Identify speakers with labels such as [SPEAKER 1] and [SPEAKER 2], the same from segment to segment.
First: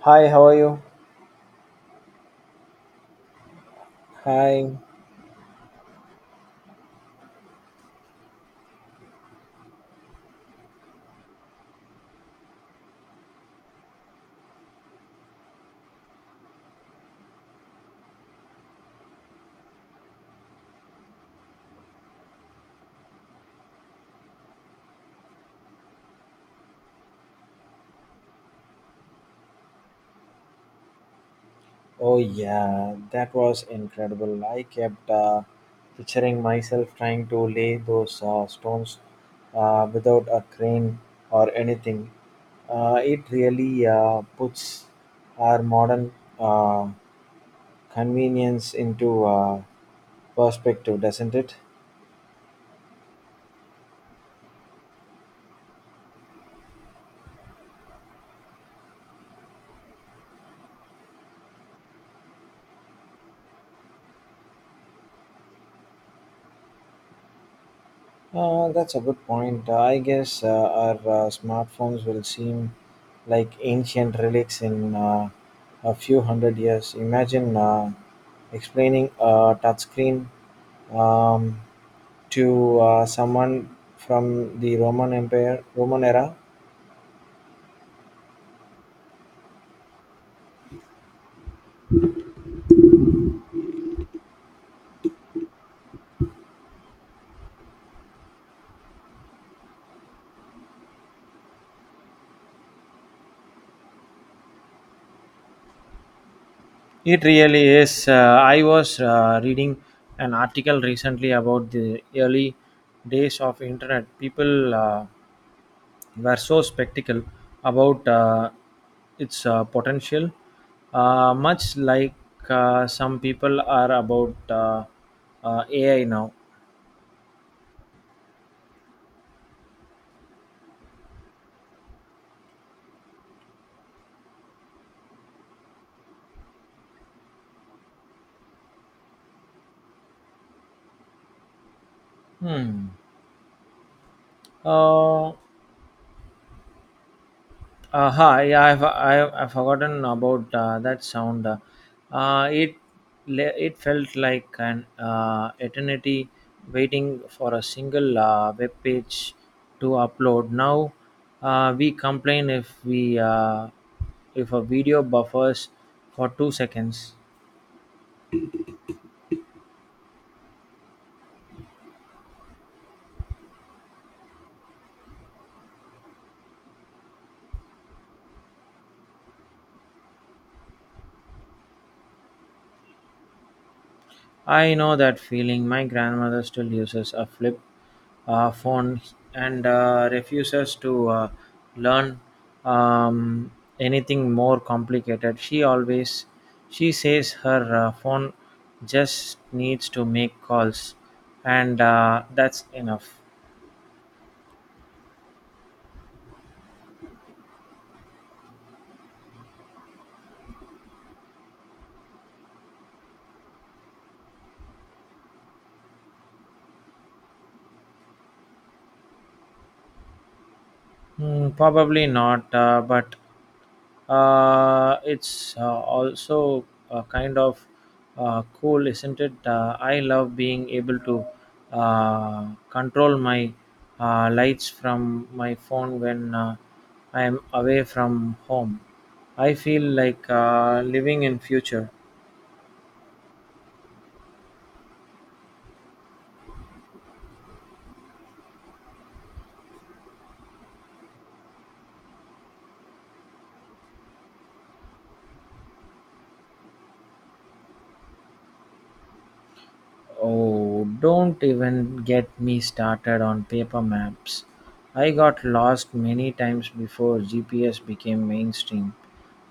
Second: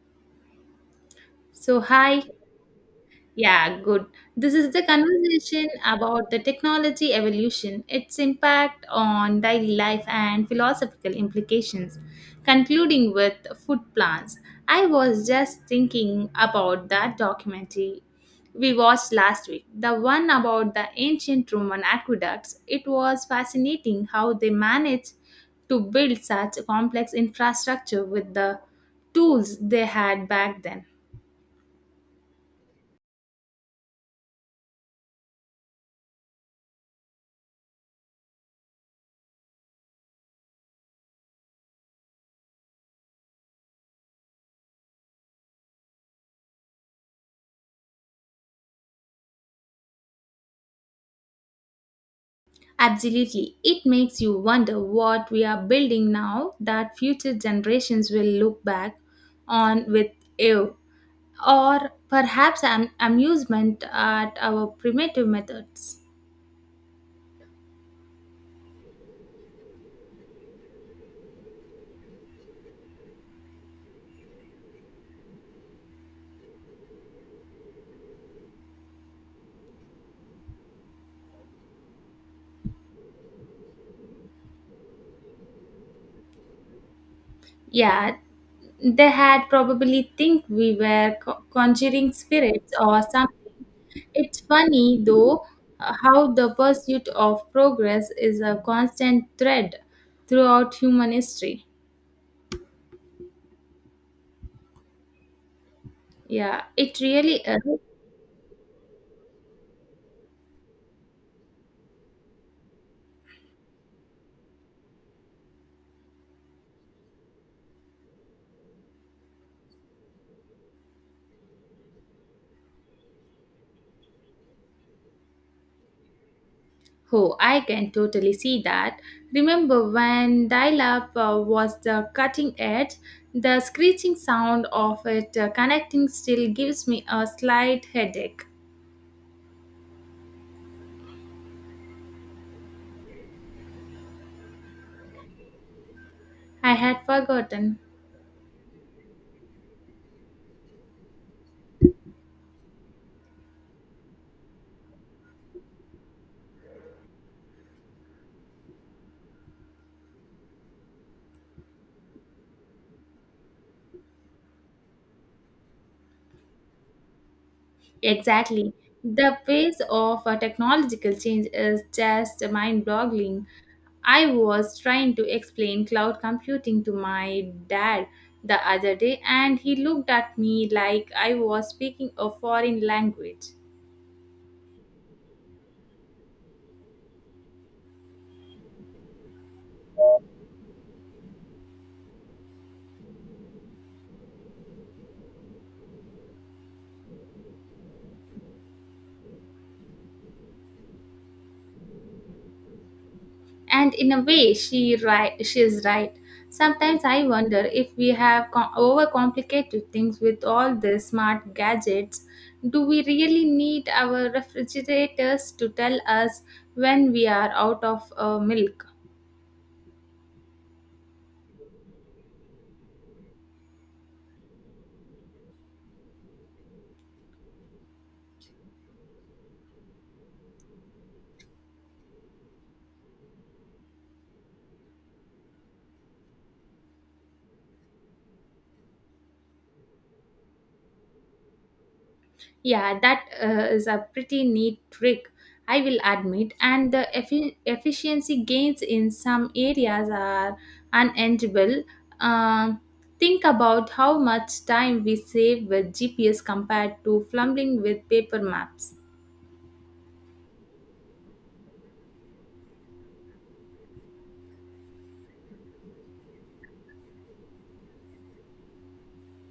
[SPEAKER 1] Hi, how are you?
[SPEAKER 2] So, hi. Yeah, good. This is
[SPEAKER 1] Hi.
[SPEAKER 2] the conversation about the technology evolution, its impact on daily life, and philosophical implications, concluding with food plants. I was just thinking about that documentary we watched last week, the one about the ancient Roman aqueducts. It was fascinating how they managed to build such complex infrastructure with the tools they had back then.
[SPEAKER 1] Oh, yeah, that was incredible. I kept picturing myself trying to lay those stones without a crane or anything. It really puts our modern uh, convenience into perspective, doesn't it?
[SPEAKER 2] Absolutely. It makes you wonder what we are building now that future generations will look back on with awe or perhaps amusement at our primitive methods.
[SPEAKER 1] That's a good point. I guess our smartphones will seem like ancient relics in a few hundred years. Imagine explaining a touchscreen um, to someone from the Roman Empire, Roman era.
[SPEAKER 2] Yeah, they had probably think we were conjuring spirits or something. It's funny though how the pursuit of progress is a constant thread throughout human history. Yeah, it
[SPEAKER 1] It
[SPEAKER 2] really is.
[SPEAKER 1] really is. I was reading an article recently about the early days of internet. People were so skeptical about its potential, much like some people are about AI now.
[SPEAKER 2] Oh, I can totally see that. Remember when dial up was the cutting edge? The screeching sound of it connecting still gives me a slight headache.
[SPEAKER 1] Hmm. Uh,
[SPEAKER 2] I had forgotten.
[SPEAKER 1] hi, yeah, I've forgotten about that sound. Uh, it it felt like an eternity waiting for a single web page to upload. Now we complain if a video buffers for 2 seconds.
[SPEAKER 2] Exactly. The pace of technological change is just mind boggling. I was trying to explain cloud computing to my dad the other day, and he looked at me like I was speaking a foreign language.
[SPEAKER 1] I know that feeling. My grandmother still uses a flip phone and refuses to learn um, anything more complicated. She says her phone just needs to make calls, and that's enough.
[SPEAKER 2] And in a way she is right. Sometimes I wonder if we have overcomplicated things with all the smart gadgets. Do we really need our refrigerators to tell us when we are out of milk?
[SPEAKER 1] Hmm, probably not, but it's also kind of cool, isn't it? I love being able to control my lights from my phone when I am away from home. I feel like living in future.
[SPEAKER 2] Yeah, that is a pretty neat trick, I will admit. And the efficiency gains in some areas are unenviable. Um, think about how much time we save with GPS compared to fumbling with paper maps.
[SPEAKER 1] Oh, don't even get me started on paper maps. I got lost many times before GPS became mainstream.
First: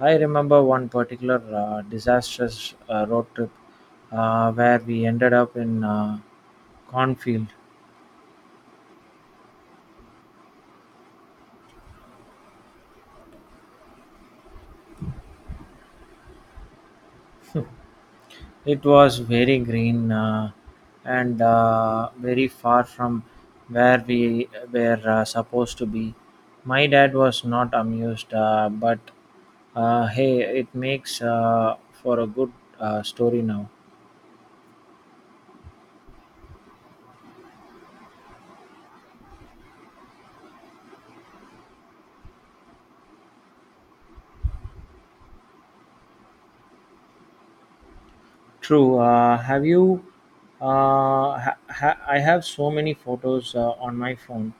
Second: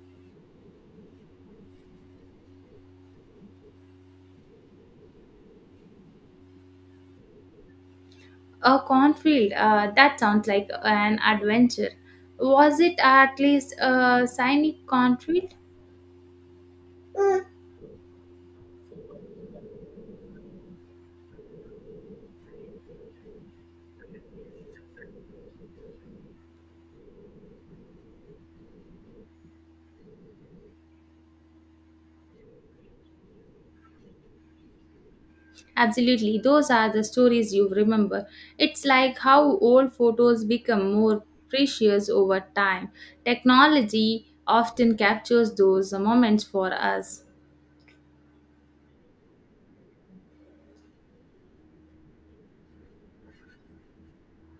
[SPEAKER 1] I remember one particular disastrous road trip where we ended up in a cornfield.
[SPEAKER 2] A cornfield, that sounds like an adventure. Was it at least a scenic cornfield?
[SPEAKER 1] It was very green and very far from where we were supposed to be. My dad was not amused, but hey, it makes for a good story now.
[SPEAKER 2] Absolutely, those are the stories you remember. It's like how old photos become more precious over time. Technology often captures those moments for us.
[SPEAKER 1] True. Have you? I have so many photos on my phone.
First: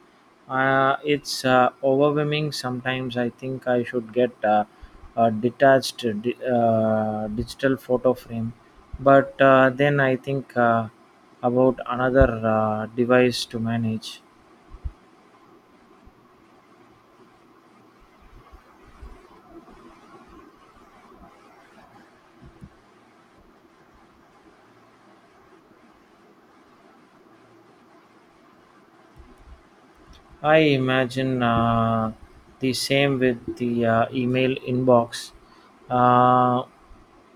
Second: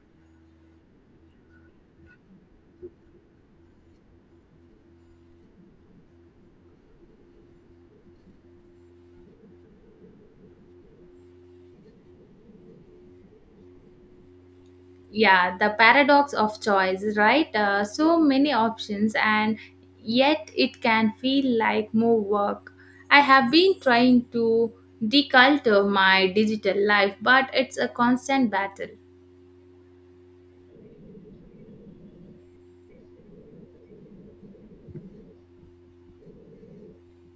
[SPEAKER 1] It's overwhelming sometimes. I think I should get a detached digital photo frame, but then I think about another device to manage.
[SPEAKER 2] Yeah, the paradox of choice, right? So many options, and yet it can feel like more work. I have been trying to declutter my digital life, but it's a constant battle.
[SPEAKER 1] I imagine the same with the email inbox. Uh,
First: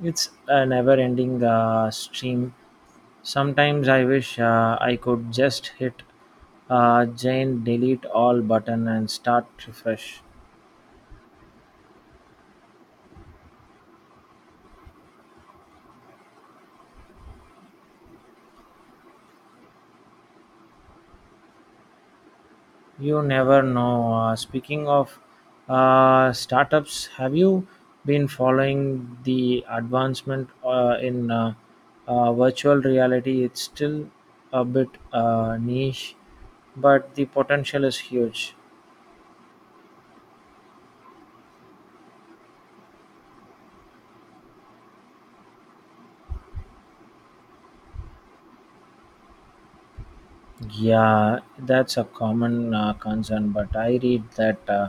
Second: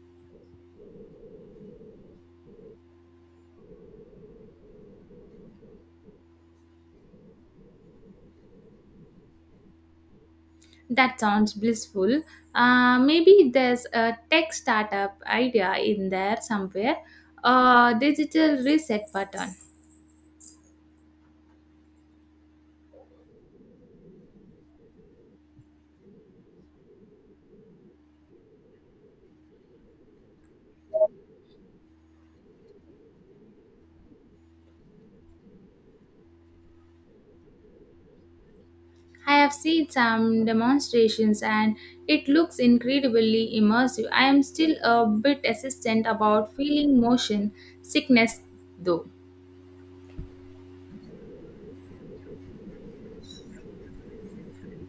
[SPEAKER 1] it's a never ending stream. Sometimes I wish I could just hit Jane delete all button and start refresh.
[SPEAKER 2] That sounds blissful. Maybe there's a tech startup idea in there somewhere, a digital reset button.
[SPEAKER 1] You never know. Speaking of startups, have you been following the advancement in virtual reality? It's still a bit niche, but the potential is huge.
[SPEAKER 2] I have seen some demonstrations and it looks incredibly immersive. I am still a bit hesitant about feeling motion sickness though.
[SPEAKER 1] Yeah, that's a common concern. But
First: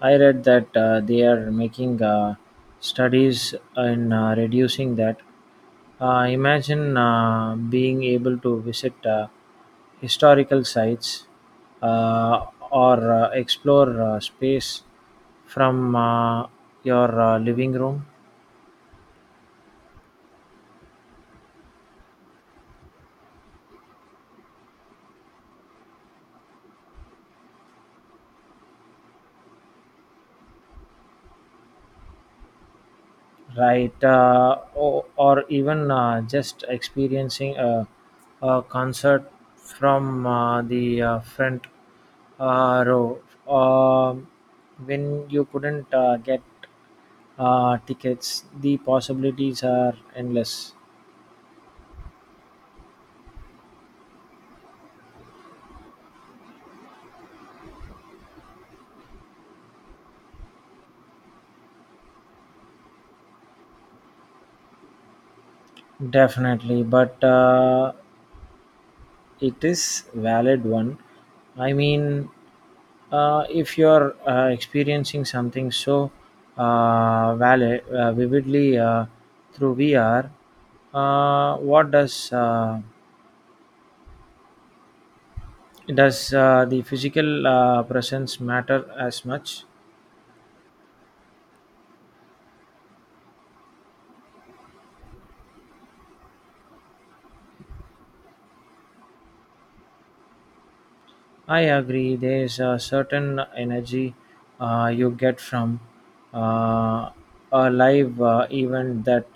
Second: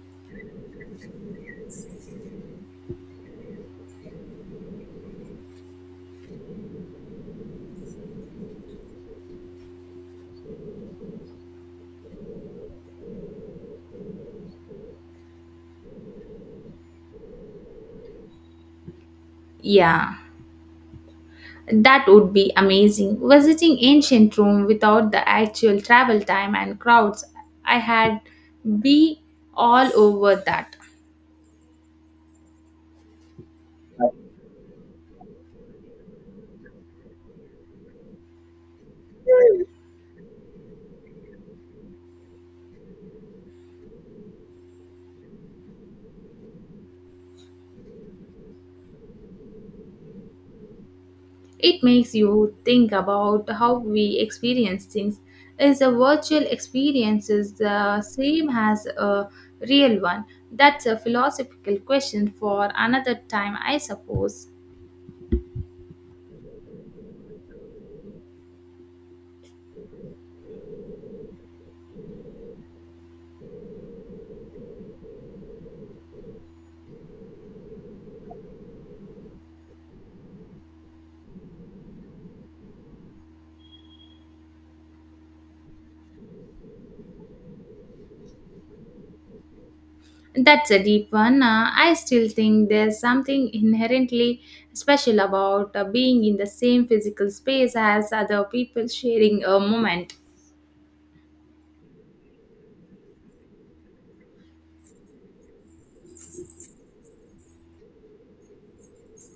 [SPEAKER 1] I read that they are making studies in reducing that. Imagine being able to visit historical sites uh, or explore space from your living room.
[SPEAKER 2] Yeah, that would be amazing. Visiting ancient Rome without the actual travel time and crowds, I had be all over that.
[SPEAKER 1] Right, or even just experiencing a concert from the front row Um when you couldn't get tickets. The possibilities are endless.
[SPEAKER 2] It makes you think about how we experience things. Is a virtual experience is the same as a real one? That's a philosophical question for another time, I suppose.
[SPEAKER 1] Definitely, but it is valid one, I mean. If you're experiencing something so valid, vividly through VR, what does the physical presence matter as much?
[SPEAKER 2] That's a deep one. I still think there's something inherently special about being in the same physical space as other people sharing a moment.
[SPEAKER 1] I agree. There's a certain energy you get from uh, a live event that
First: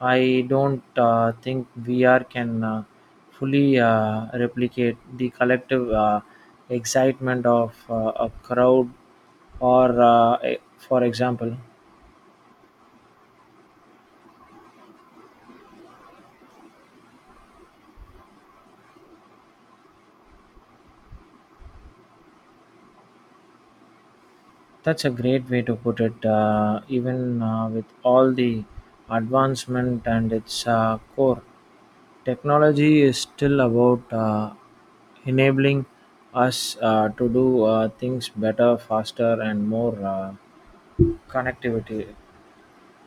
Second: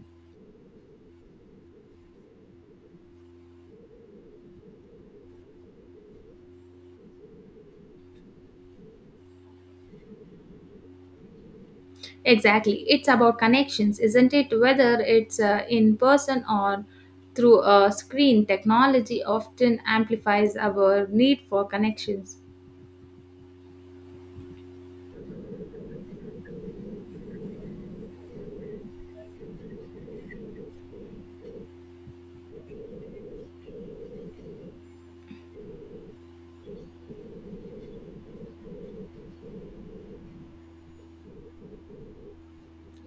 [SPEAKER 1] I don't think VR can fully replicate the collective excitement of a crowd, or, for example.
[SPEAKER 2] Exactly. It's about connections, isn't it? Whether it's in person or through a screen, technology often amplifies our need for connections.
[SPEAKER 1] That's a great way to put it. Even with all the advancement and its core, technology is still about enabling us to do things better, faster, and more connectivity.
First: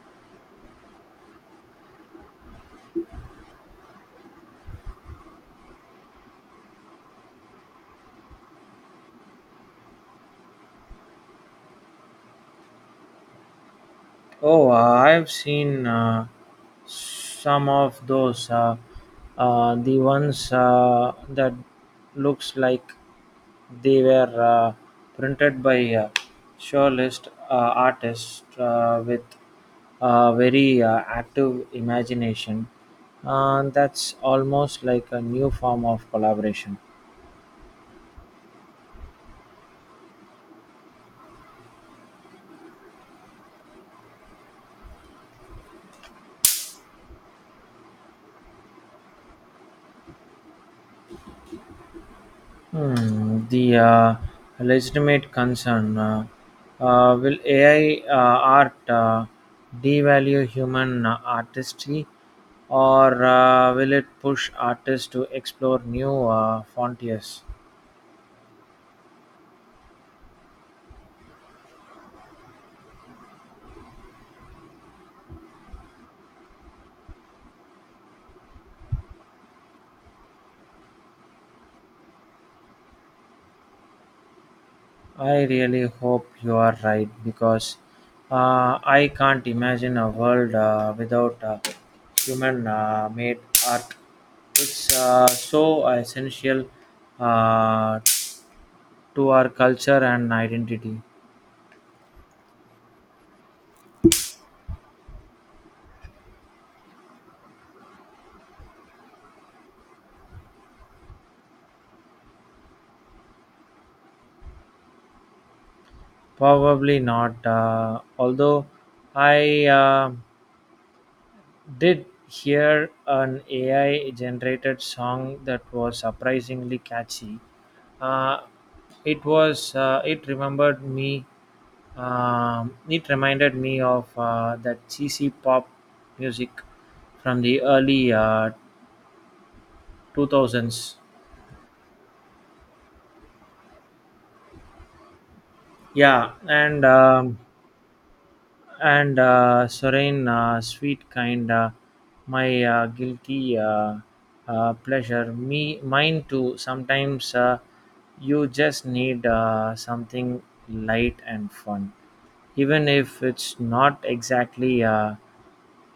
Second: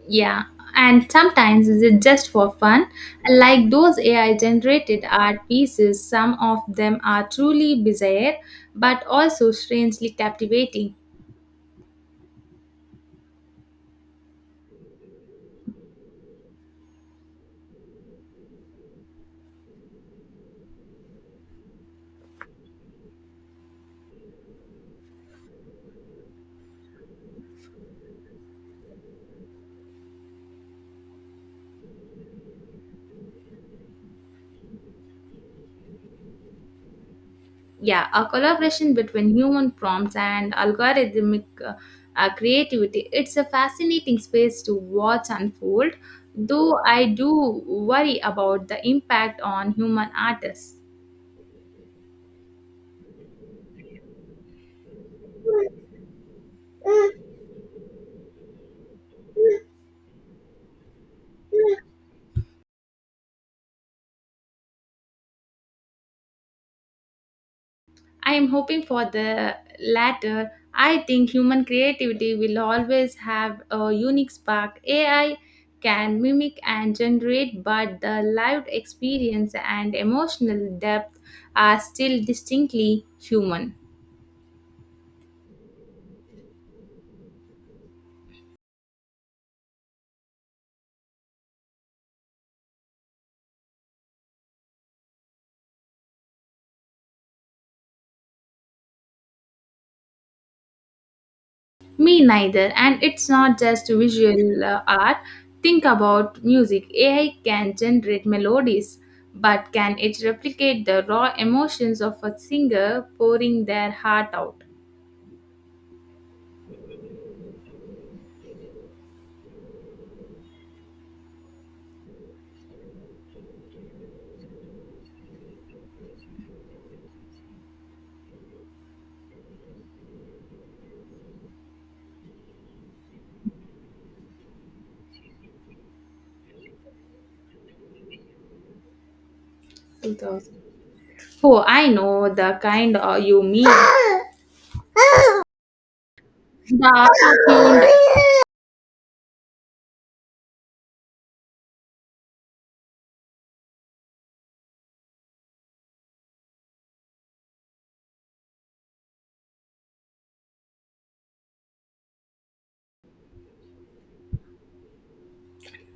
[SPEAKER 2] Yeah. And sometimes it's just for fun. Like those AI generated art pieces, some of them are truly bizarre but also strangely captivating.
[SPEAKER 1] Oh, I've seen some of those. The ones that looks like they were printed by surrealist artists with a very active imagination. That's almost like a new form of collaboration.
[SPEAKER 2] Yeah, a collaboration between human prompts and algorithmic creativity. It's a fascinating space to watch unfold, though I do worry about the impact on human artists.
[SPEAKER 1] Hmm, the legitimate concern, will AI art devalue human artistry or will it push artists to explore new frontiers?
[SPEAKER 2] I am hoping for the latter. I think human creativity will always have a unique spark. AI can mimic and generate, but the lived experience and emotional depth are still distinctly human.
[SPEAKER 1] I really hope you are right because I can't imagine a world without human made art. It's so essential uh, to our culture and identity.
[SPEAKER 2] Me neither. And it's not just visual art. Think about music. AI can generate melodies, but can it replicate the raw emotions of a singer pouring their heart out?
[SPEAKER 1] Probably not. Although I did hear an AI generated song that was surprisingly catchy. Uh, it remembered me. It reminded me of that cheesy pop music from the early
[SPEAKER 2] 2000.
[SPEAKER 1] 2000s.
[SPEAKER 2] Oh, I know the kind you mean.
[SPEAKER 1] Yeah,
[SPEAKER 2] The
[SPEAKER 1] and um,
[SPEAKER 2] auto-tuned.
[SPEAKER 1] and uh, serene, sweet, kind, my guilty pleasure, mine too. Sometimes you just need something light and fun, even if it's not exactly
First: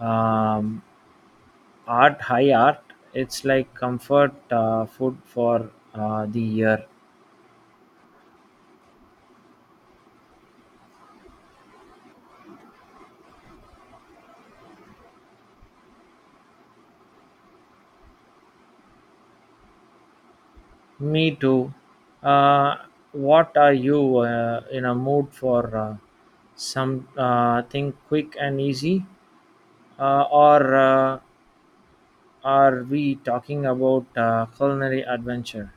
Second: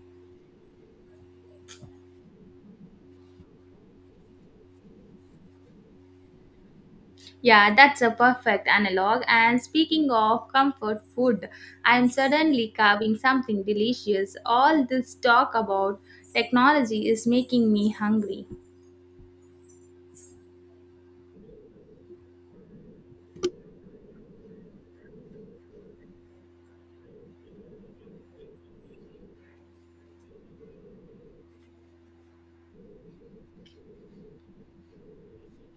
[SPEAKER 1] um, high art. It's like comfort food for the year.
[SPEAKER 2] Yeah, that's a perfect analog. And speaking of comfort food, I'm suddenly carving something delicious. All this talk about technology is making me hungry.
[SPEAKER 1] Me too. Uh, what are you in a mood for? Some thing quick and easy, or are we talking about culinary adventure?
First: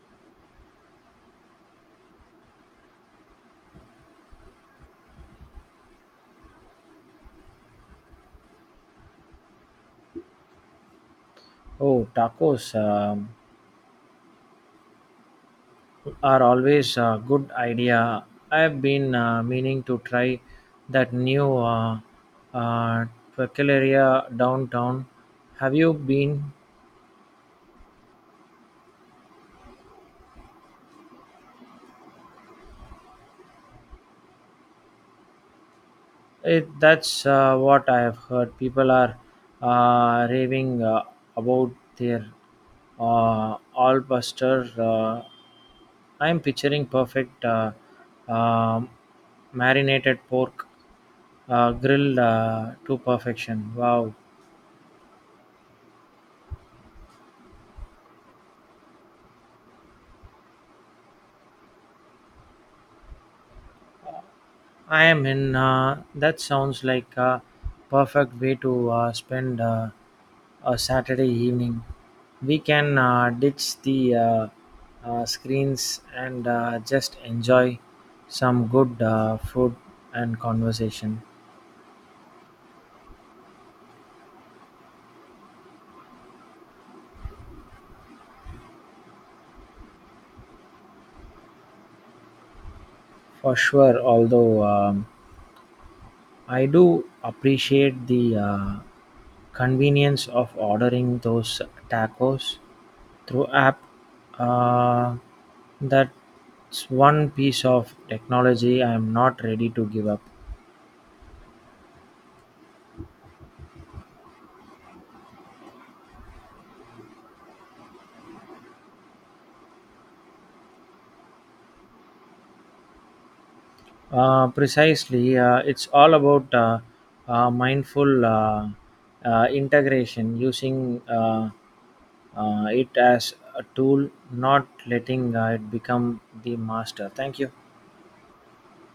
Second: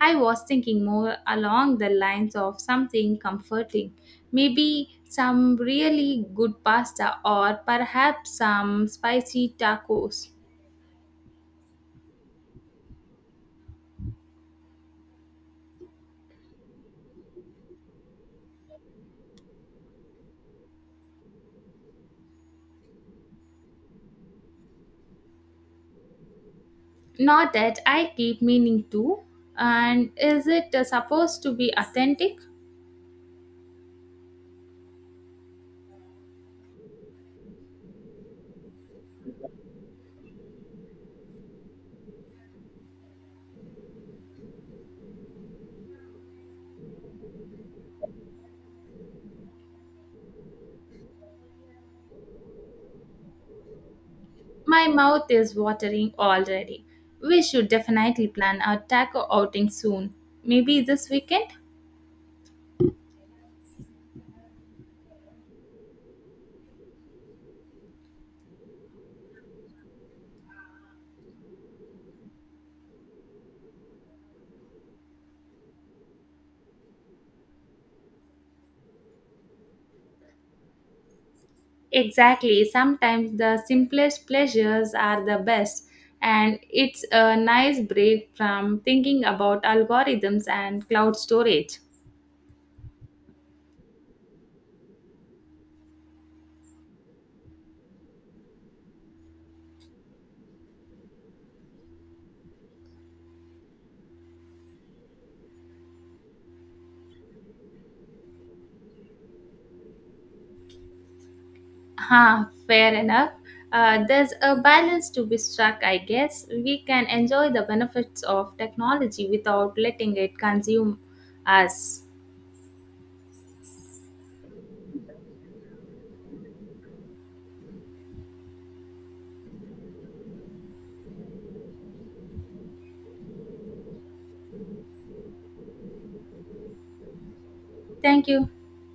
[SPEAKER 2] I was thinking more along the lines of something comforting, maybe some really good pasta or perhaps some spicy tacos.
[SPEAKER 1] Oh, tacos are always a good idea. I've been meaning to try that new uh, Taqueria downtown. Have you been?
[SPEAKER 2] Not that I keep meaning to. And is it supposed to be authentic?
[SPEAKER 1] That's what I have heard. People are raving about their all buster. I'm picturing perfect um marinated pork grilled to perfection. Wow.
[SPEAKER 2] My mouth is watering already. We should definitely plan a taco outing soon. Maybe this weekend?
[SPEAKER 1] I am in. That sounds like a perfect way to spend a Saturday evening. We can ditch the screens and just enjoy some good food and conversation.
[SPEAKER 2] Exactly. Sometimes the simplest pleasures are the best, and it's a nice break from thinking about algorithms and cloud storage.
[SPEAKER 1] For sure, although I do appreciate the convenience of ordering those tacos through app. uh, that's one piece of technology I'm not ready to give up.
[SPEAKER 2] Ha, fair enough. There's a balance to be struck, I guess. We can enjoy the benefits of technology without letting it consume us.
[SPEAKER 1] Precisely, it's all about mindful integration, using it as a tool, not letting it become the master. Thank you.
[SPEAKER 2] Thank you.